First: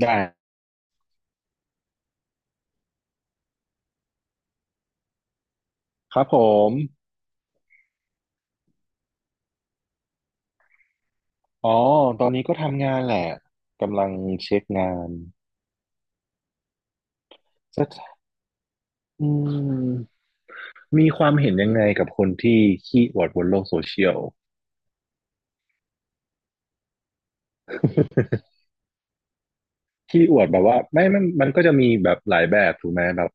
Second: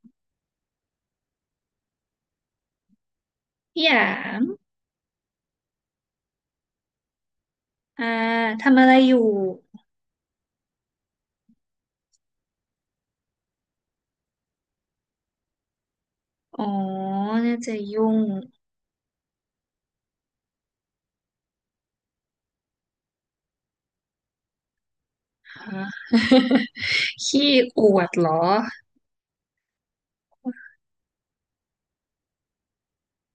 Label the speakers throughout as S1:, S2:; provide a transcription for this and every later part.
S1: ได้
S2: พี่หยาง
S1: ครับผม
S2: อ่าทำอะไรอยู่
S1: อ๋อตอนนี้ก็ทำงานแหละกำลังเช็คงาน
S2: อ๋อน่าจะยุ่ง
S1: จะอืมมีความเห็นยังไงกับคนที่ขี้อวดบนโลกโซเชียล
S2: ฮะ ขี้อวดเหรอ
S1: ขี้อวดแบบว่าไม่มันก็จะมีแบบหลายแบบถูกไหมแบบ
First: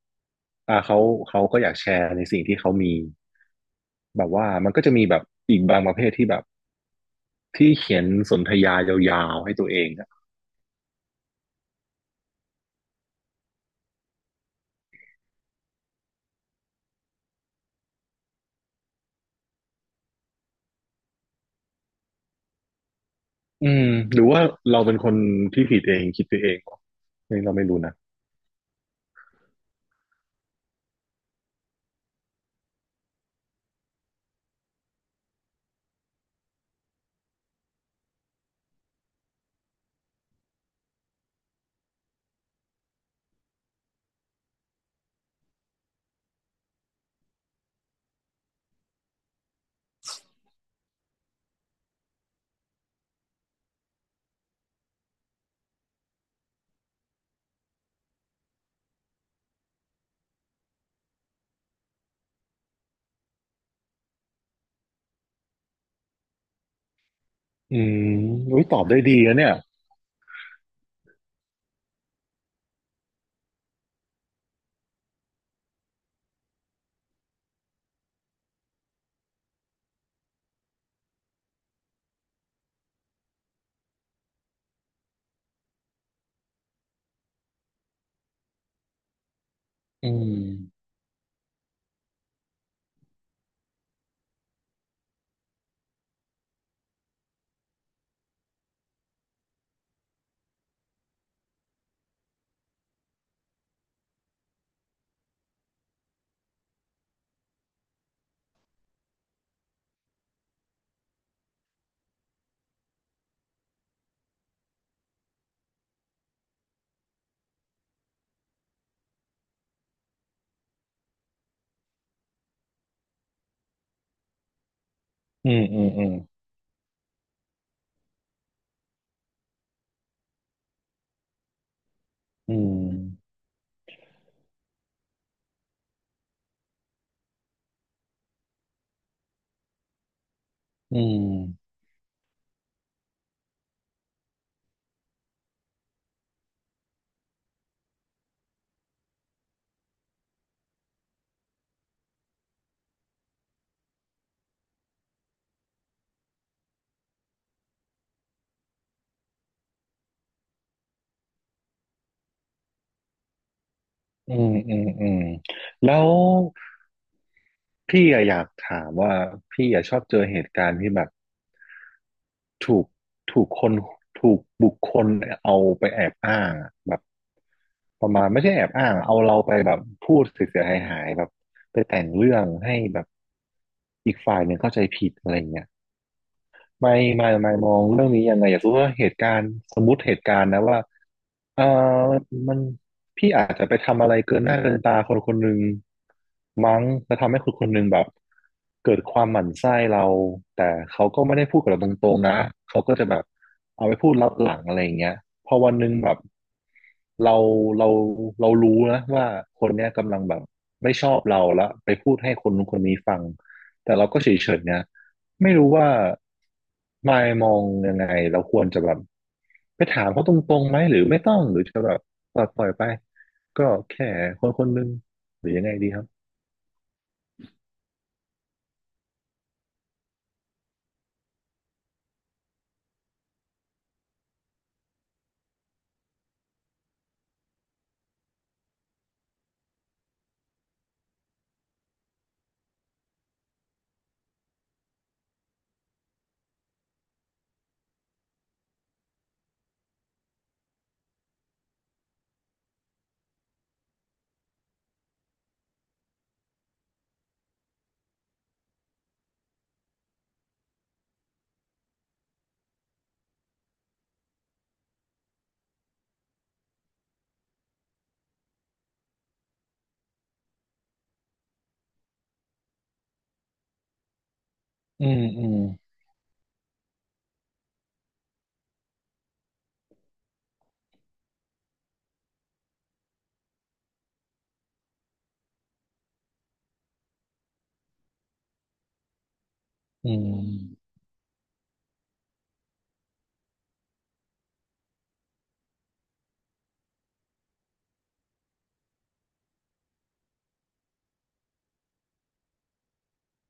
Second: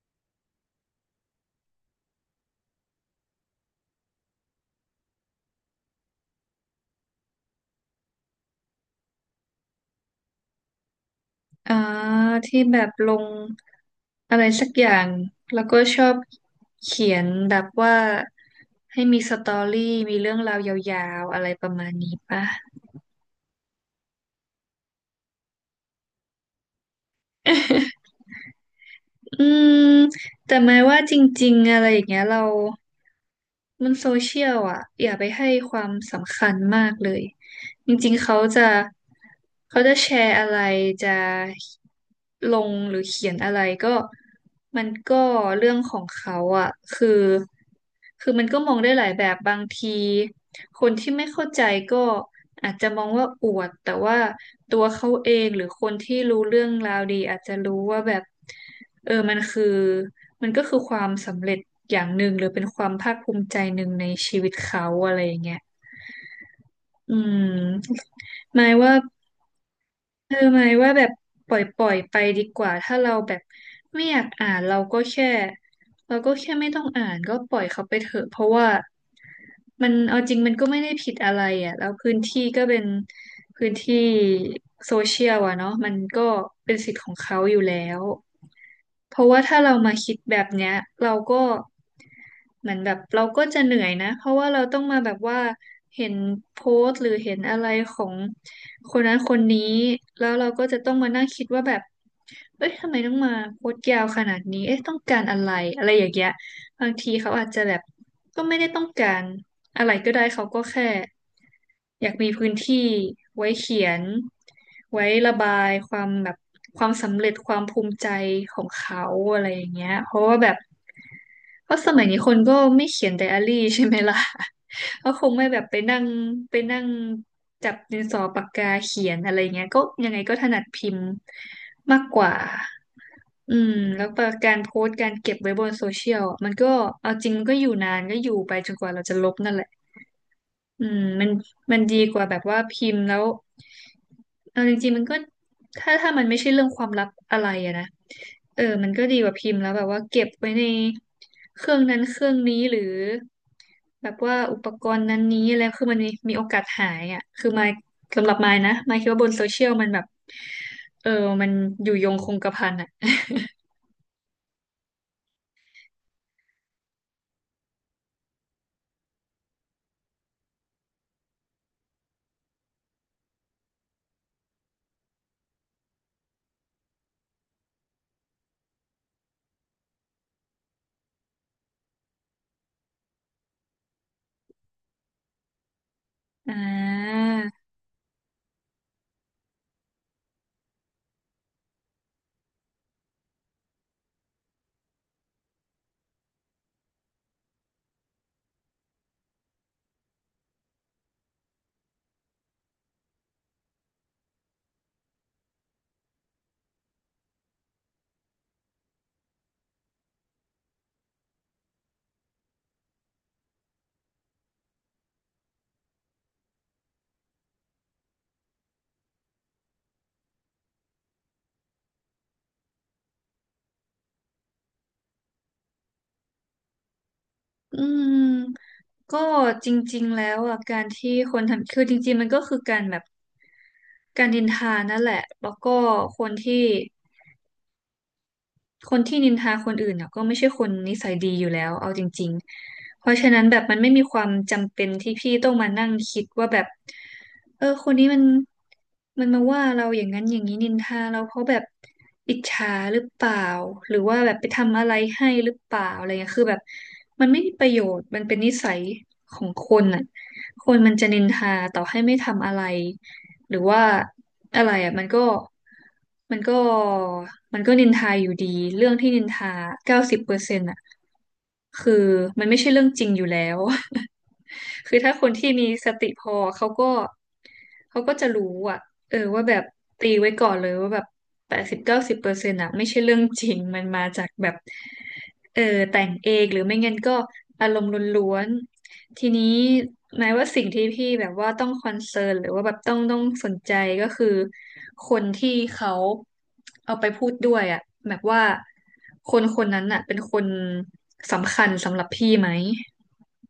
S1: เขาก็อยากแชร์ในสิ่งที่เขามีแบบว่ามันก็จะมีแบบอีกบางประเภทที่แบบที่เขียนสนทยายาวๆให้ตัวเองอะ
S2: อ่าที่แบบลงอะไรสักอย่างแล้วก็ชอบเขียนแบบว่าให้มีสตอรี่มีเรื่องราวยาวๆอะไรประมาณนี้ป่ะ
S1: อืมหรือว่าเราเป็นคนที่ผิดเองคิดไปเองวะนี่เราไม่รู้นะ
S2: อืมแต่หมายว่าจริงๆอะไรอย่างเงี้ยเรามันโซเชียลอ่ะอย่าไปให้ความสำคัญมากเลย จริงๆเขาจะแชร์อะไรจะลงหรือเขียนอะไรก็มันก็เรื่องของเขาอ่ะคือมันก็มองได้หลายแบบบางทีคนที่ไม่เข้าใจก็อาจจะมองว่าอวดแต่ว่าตัวเขาเองหรือคนที่รู้เรื่องราวดีอาจจะรู้ว่าแบบเออมันคือมันก็คือความสำเร็จอย่างหนึ่งหรือเป็นความภาคภูมิใจหนึ่งในชีวิตเขาอะไรอย่างเงี้ย อื
S1: อืม
S2: มห
S1: อุ้ย
S2: มาย
S1: ตอบ
S2: ว่า
S1: ได้ดีนะเนี่ย
S2: หมายว่าแบบปล่อยปล่อยไปดีกว่าถ้าเราแบบไม่อยากอ่านเราก็แค่ไม่ต้องอ่านก็ปล่อยเขาไปเถอะเพราะว่ามันเอาจริงมันก็ไม่ได้ผิดอะไรอ่ะแล้วพื้นที่ก็เป็นพื้นที่โซเชียลอ่ะเนาะมันก็เป็นสิทธิ์ของเขาอยู่แล้ว เพราะว่าถ้าเรามา
S1: อื
S2: คิดแบบเนี้ย
S1: ม
S2: เราก็เหมือนแบบเราก็จะเหนื่อยนะเพราะว่าเราต้องมาแบบว่าเห็นโพสต์หรือเห็นอะไรของคนนั้นคนนี้แล้วเราก็จะต้องมานั่งคิดว่าแบบเอ้ยทำไมต้องมาโพสต์ยาวขนาดนี้เอ๊ะต้องการอะไรอะไรอย่างเงี้ยบางทีเขาอาจจะแบบก็ไม่ได้ต้องการอะไรก็ได้เขาก็แค่ อยากมีพื้นที่ไว้เขียนไว้ระบายความแบบความสำเร็จความภูมิใจของเขาอะไรอย่างเงี้ยเพราะว่าแบบเพราะสมัยนี้คนก็ไม่เขียนไดอารี่ใช่ไหมล่ะ ก็คงไม่
S1: อื
S2: แบ
S1: ม
S2: บไป
S1: อืม
S2: นั่
S1: อื
S2: ง
S1: ม
S2: ไปนั่งจับดินสอปากกาเขียนอะไรเงี้ยก็ยังไงก็ถนัดพิมพ์มากกว่า
S1: อื
S2: อืมแล้วก็การโพสต์การเก็บไว้บนโซเชียลอะมันก็เอาจริงมันก็อยู่นานก็อยู่ไปจนกว่าเราจะลบนั่นแหละ อืมมัน
S1: ม
S2: มันดีกว่าแบบว่าพิมพ์แล้วเอาจริงๆมันก็ถ้ามันไม่ใช่เรื่องความลับอะไรอะนะเออมันก็ดีกว่าพิมพ์แล้วแบบว่าเก็บไว้ในเครื่องนั้นเครื่องนี้หรือแบบว่าอุปกรณ์นั้นนี้อะไรคือมันมีโอกาสหายอ่ะคือมายสำหรับมายนะมายคิดว่าบนโซเชียลมันแบบเออมันอยู่ยงคงกระพันอ่ะ
S1: อืมอืมอืมอืม แล้วพี่อะอยากถามว่าพี่อะชอบเจอเหตุการณ์ที่แบบถูกถูกคนถูกบุคคลเอาไปแอบอ้างอะแบบประมาณไม่ใช่แอบอ้างเอาเราไปแบบพูดเสียหายหายๆแบบไปแต่งเรื่องให้แบบอีกฝ่ายหนึ่งเข้าใจผิดอะไรเงี้ย
S2: อ่
S1: ไม่
S2: า
S1: ไม่มองเรื่องนี้ยังไงอยากรู้ว่าเหตุการณ์สมมุติเหตุการณ์นะว่าเออมันพี่อาจจะไปทำอะไรเกินหน้าเกินตาคนคนหนึ่งมั้งแล้วทำให้คนคนหนึ่งแบบเกิดความหมั่นไส้เราแต่เขาก็ไม่ได้พูดกับเราตรงๆนะเขาก็จะแบบเอาไปพูดลับหลังอะไรอย่างเงี้ยพอวันหนึ่งแบบเราเราเรารู้นะว่าคนเนี้ยกำลังแบบไม่ชอบเราแล้วไปพูดให้คนนู้นคนนี้ฟังแต่เราก็เฉยๆนะ ไม่รู้ว่ามายมองยังไงเราควรจะแบบไปถามเขาตรงๆไหมหรือไม่ต้องหรือจะแบบปล่อยไปก็แค่คนคนหนึงหรือยังไงดีครับ
S2: อืมก็จริงๆแล้วอ่ะการที่คนทำคือจริงๆมันก็คือการแบบ การนินทานั่นแหละ แล้วก็คนที่คนที่นินทาคนอื่นเนี่ยก็ไม่ใช่คนนิสัยดีอยู่แล้วเอาจริงๆเพราะฉะนั้นแบบมันไม่มีความจำเป็นที่พี่ต้องมานั่งคิดว่าแบบเออคนนี้มันมาว่าเราอย่างนั้นอย่างนี้นินทาเราเพราะแบบอิจฉาหรือเปล่าหรือว่าแบบไปทำอะไรให้หรือเปล่าอะไรเงี้ยคือแบบมันไม่มีประโยชน์มันเป็นนิสัยของคนอ่ะคนมันจะนินทาต่อให้ไม่ทำอะไร หรือว่าอะไรอ่ะมันก็มันก็นินทาอยู่ดีเรื่องที่นินทาเก้าสิบเปอร์เซ็นต์อ่ะคือมันไม่ใช่เรื่องจริงอยู่แล้ว คือ
S1: อื
S2: ถ้า
S1: ม
S2: คน
S1: อื
S2: ที่
S1: ม
S2: มีสติพอเขาก็จะรู้อ่ะเออว่าแบบตีไว้ก่อนเลยว่าแบบ80-90%อ่ะไม่ใช่เรื่องจริงมันมาจากแบบเออแต่งเองหรือไม่งั้นก็อารมณ์ล้วน ทีนี้
S1: อื
S2: หมา
S1: ม
S2: ยว่าสิ่งที่พี่แบบว่าต้องคอนเซิร์นหรือว่าแบบต้องสนใจก็คือคนที่เขาเอาไปพูดด้วยอ่ะแบบว่าคนคนนั้นอ่ะเป็นคนสำคัญสำหรับพี่ไหม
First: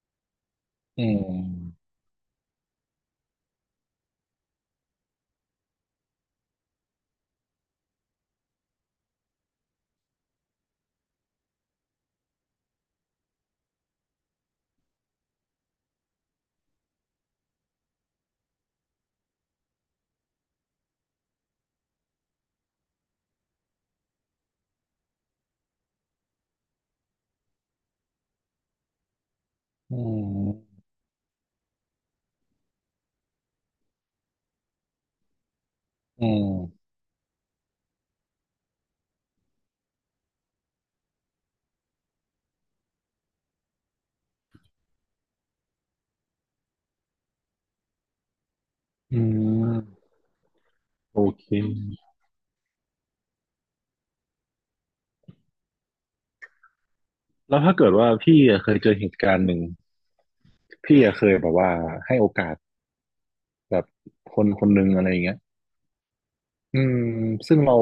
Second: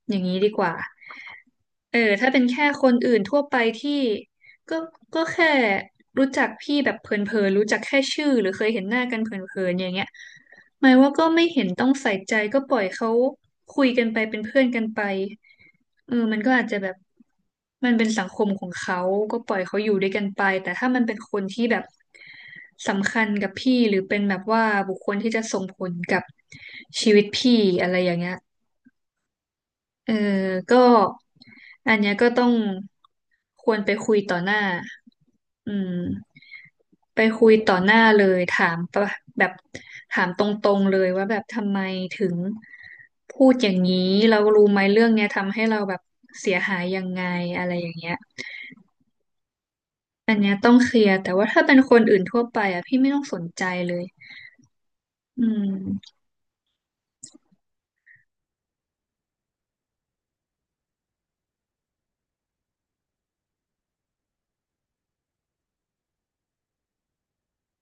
S2: อย่างนี้ดีกว่า
S1: อืม
S2: เออถ้าเป็นแค่คนอื่นทั่วไปที่ก็ก็แค่รู้จักพี่แบบเผินๆรู้จักแค่ชื่อหรือเคยเห็นหน้ากันเผินๆอย่างเงี้ยหมายว่าก็ไม่เห็นต้องใส่ใจก็ปล่อยเขาคุยกันไปเป็นเพื่อนกันไปเออมันก็อาจจะแบบมันเป็นสังคมของเขาก็ปล่อยเขาอยู่ด้วยกันไปแต่ถ้ามันเป็นคนที่แบบสำคัญกับพี่หรือเป็นแบบว่าบุคคลที่จะส่งผลกับชีวิตพี่อะไรอย่างเงี้ย
S1: อื
S2: เออ
S1: ม
S2: ก็อันเนี้ยก็ต้องควรไปคุยต่อหน้าอืม
S1: อืม
S2: ไปคุยต่อหน้าเลยถามปะแบบถามตรงๆเลยว่าแบบทำไมถึงพูดอย่างนี้เรารู้ไหมเรื่องเนี้ยทำให้เราแบบเสียหายยังไงอะไรอย่างเงี้ย
S1: อืม
S2: อันเนี้ยต้องเคลียร์
S1: โอ
S2: แต่ว่า
S1: เค
S2: ถ้าเป็นคนอื่นทั่วไปอ่ะพี่ไม่ต้องสนใจเลยอืม
S1: แล้วถ้าเกิดว่าพี่อะเคยเจอเหตุการณ์หนึ่งพี่อะเคยแบบว่าให้โอกาสแบบคนคนหนึ่งอะไรอย่างเงี้ย อืมซึ่งเรา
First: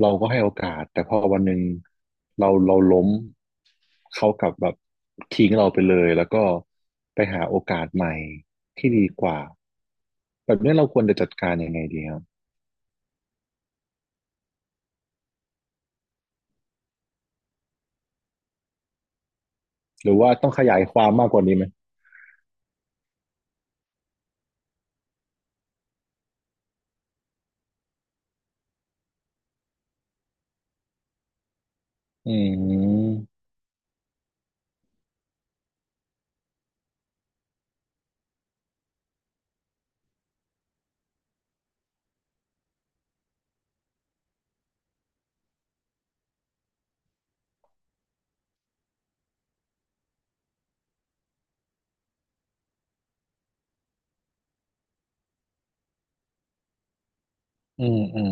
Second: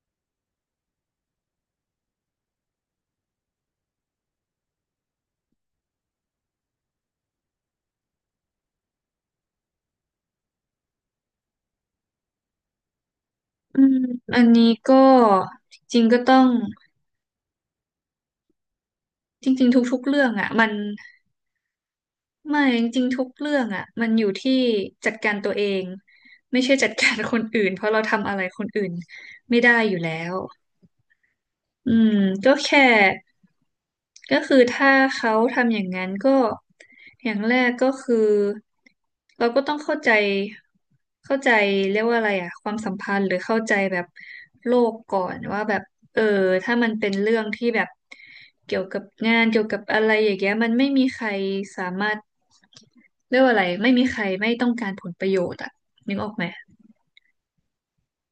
S1: เราก็ให้โอกาสแต่พอวันหนึ่งเราล้มเขากลับแบบทิ้งเราไปเลยแล้วก็ไปหาโอกาสใหม่ที่ดีกว่าแบบนี้เราควรจะจัดการยังไงดีครับ
S2: อืมอันนี้ก็จริงๆก็ต้องจริงๆทุกๆ
S1: หรือ
S2: เรื่อ
S1: ว่า
S2: ง
S1: ต้
S2: อ่ะ
S1: องข
S2: มัน
S1: ยายความมากกว่านี้ไหม
S2: ไม่จริงๆทุกเรื่องอ่ะมันอยู่ที่จัดการตัวเองไม่ใช่จัดการคนอื่นเพราะเราทำอะไรคนอื่นไม่ได้อยู่แล้ว อืม
S1: อื
S2: ก็แค่
S1: ม
S2: ก็คือถ้าเขาทำอย่างนั้นก็อย่างแรกก็คือเราก็ต้องเข้าใจเรียกว่าอะไรอะความสัมพันธ์หรือเข้าใจแบบโลกก่อนว่าแบบเออถ้ามันเป็นเรื่องที่แบบเกี่ยวกับงานเกี่ยวกับอะไรอย่างเงี้ยมันไม่มีใครสามารถเรียกว่าอะไรไม่มีใครไม่ต้องการผลประโยชน์อะนึกออกไหม
S1: อืมอืม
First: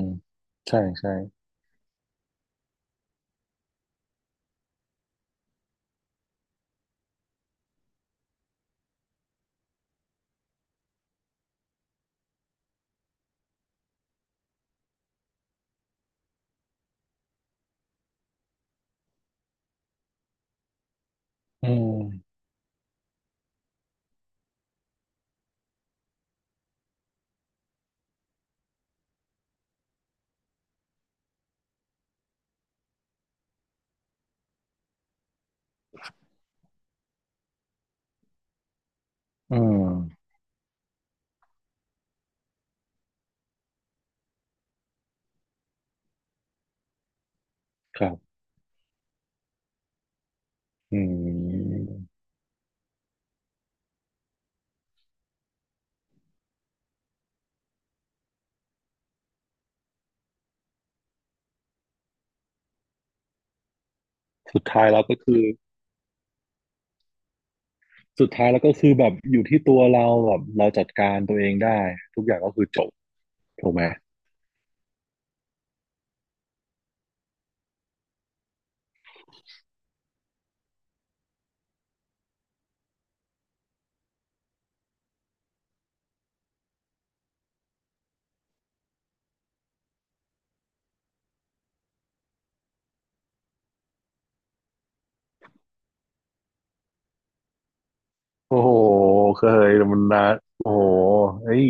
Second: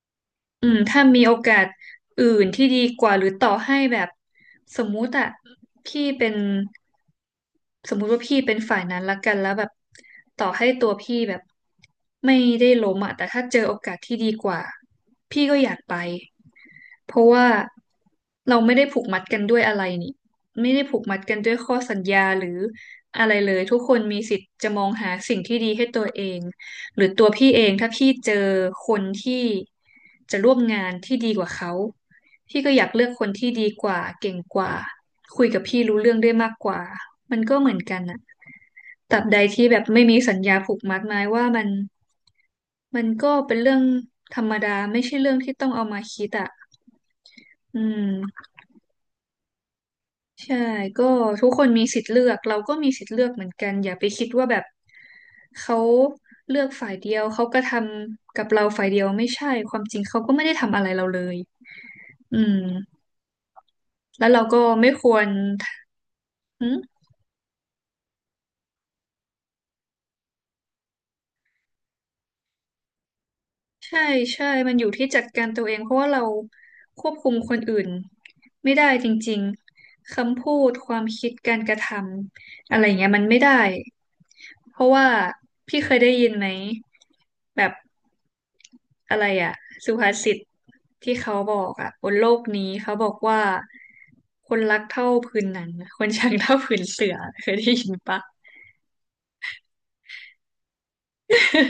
S2: อืม
S1: ใช่
S2: ถ้า
S1: ใช่
S2: มีโอกาสอื่นที่ดีกว่าหรือต่อให้แบบสมมุติอะพี่เป็นสมมุติว่าพี่เป็นฝ่ายนั้นละกันแล้วแบบต่อให้ตัวพี่แบบไม่ได้ล้มอะแต่ถ้าเจอโอกาสที่ดีกว่าพี่ก็อยากไป เพราะว่าเราไม่ได้ผูกมัดกันด้วยอะไรนี่ไม่ได้ผูกมัดกันด้วย
S1: อื
S2: ข้อสัญญา
S1: ม
S2: หรืออะไรเลยทุกคนมีสิทธิ์จะมองหาสิ่งที่ดีให้ตัวเองหรือตัวพี่เองถ้าพี่เจอคนที่จะร่วมงานที่ดีกว่าเขาพี่ก็อยากเลือกคนที่ดีกว่าเก่งกว่าคุยกับพี่รู้เรื่องได้มากกว่ามันก็เหมือนกันอะตราบใด
S1: อื
S2: ที่แบบไม่มี
S1: ม
S2: สัญญาผูกมัดหมายว่ามันมันก็เป็นเรื่องธรรมดาไม่ใช่เรื่องที่ต้องเอามาคิดอะอื
S1: ครับ
S2: ม ใช่
S1: อื
S2: ก็ทุกคน
S1: ม
S2: มีสิทธิ์เลือกเราก็มีสิทธิ์เลือกเหมือนกันอย่าไปคิดว่าแบบเขาเลือกฝ่ายเดียวเขาก็ทำกับเราฝ่ายเดียวไม่ใช่ความจริงเขาก็ไม่ได้ทำอะไรเราเลยอืมแล้วเราก็
S1: สุดท้าย
S2: ไม่
S1: แล้ว
S2: ค
S1: ก็
S2: วร
S1: คือสุดท้ายแล้วก็คือแบบอยู่ที่ตัวเราแบบเราจัดการตัวเองได้ทุกอย่างก็คือจบถูกไหม
S2: ใช่ใช่มันอยู่ที่จัดการตัวเองเพราะว่าเราควบคุมคนอื่นไม่ได้จริงๆคำพูดความคิดการกระทำอะไรเงี้ยมันไม่ได้เพราะว่าพี่เคยได้ยินไหมแบบอะไรอะสุภาษิตที่เขาบอกอะบนโลกนี้เขาบอกว่าคนรักเท่าผืนหนังคนชังเท่าผืนเสือเคยได้ยินปะ
S1: โอ้โห เคยแต่มันนะโอ้โหเฮ้ย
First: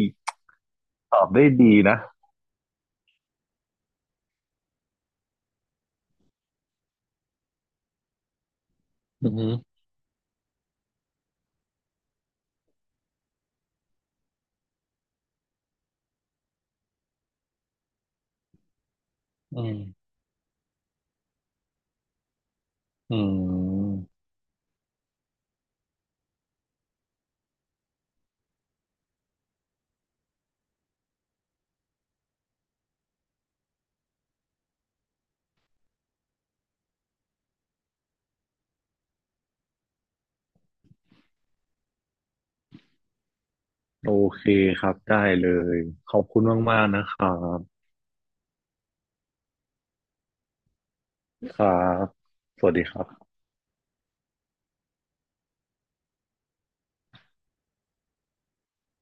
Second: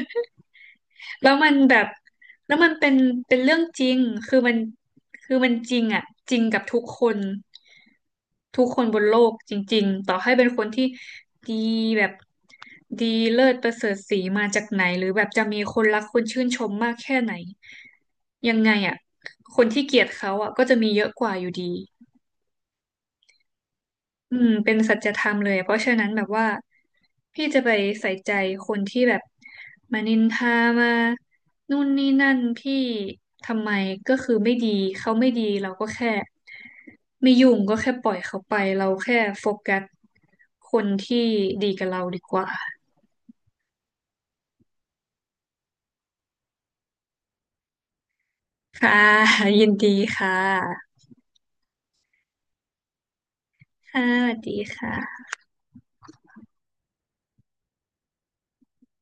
S1: ตอบ
S2: แล้ว
S1: ได้
S2: มัน
S1: ดี
S2: แบบ
S1: นะ
S2: แล้วมันเป็นเรื่องจริงคือมันคือมันจริงอ่ะจริงกับทุกคนทุกคนบนโล
S1: อื
S2: ก
S1: อหื
S2: จ
S1: อ
S2: ริงๆต่อให้เป็นคนที่ดีแบบดีเลิศประเสริฐศรีมาจากไหนหรือแบบจะมีคนรักคนชื่นชมมากแค่ไหนยังไงอ่ะค
S1: อื
S2: นที่เกลียด
S1: ม
S2: เขาอ่ะก็จะมีเยอะกว่าอยู่ดี
S1: อืม
S2: อืมเป็นสัจธรรมเลยเพราะฉะนั้นแบบว่าพี่จะไปใส่ใจคนที่แบบมานินทามานู่นนี่นั่นพี่ทำไมก็คือไม่ดีเขาไม่ดีเราก็แค่ไม่ยุ่งก็แค่ปล่อยเขาไปเราแค่โฟกัสคนที่ดีกับเราดีกว่า
S1: โอเคครับ ได้เลย ขอบคุณมากๆนะครับ
S2: ค่ะ ยินดีค่ะ
S1: ครับสวัสดีครับ
S2: ค่ะสวัสดีค่ะ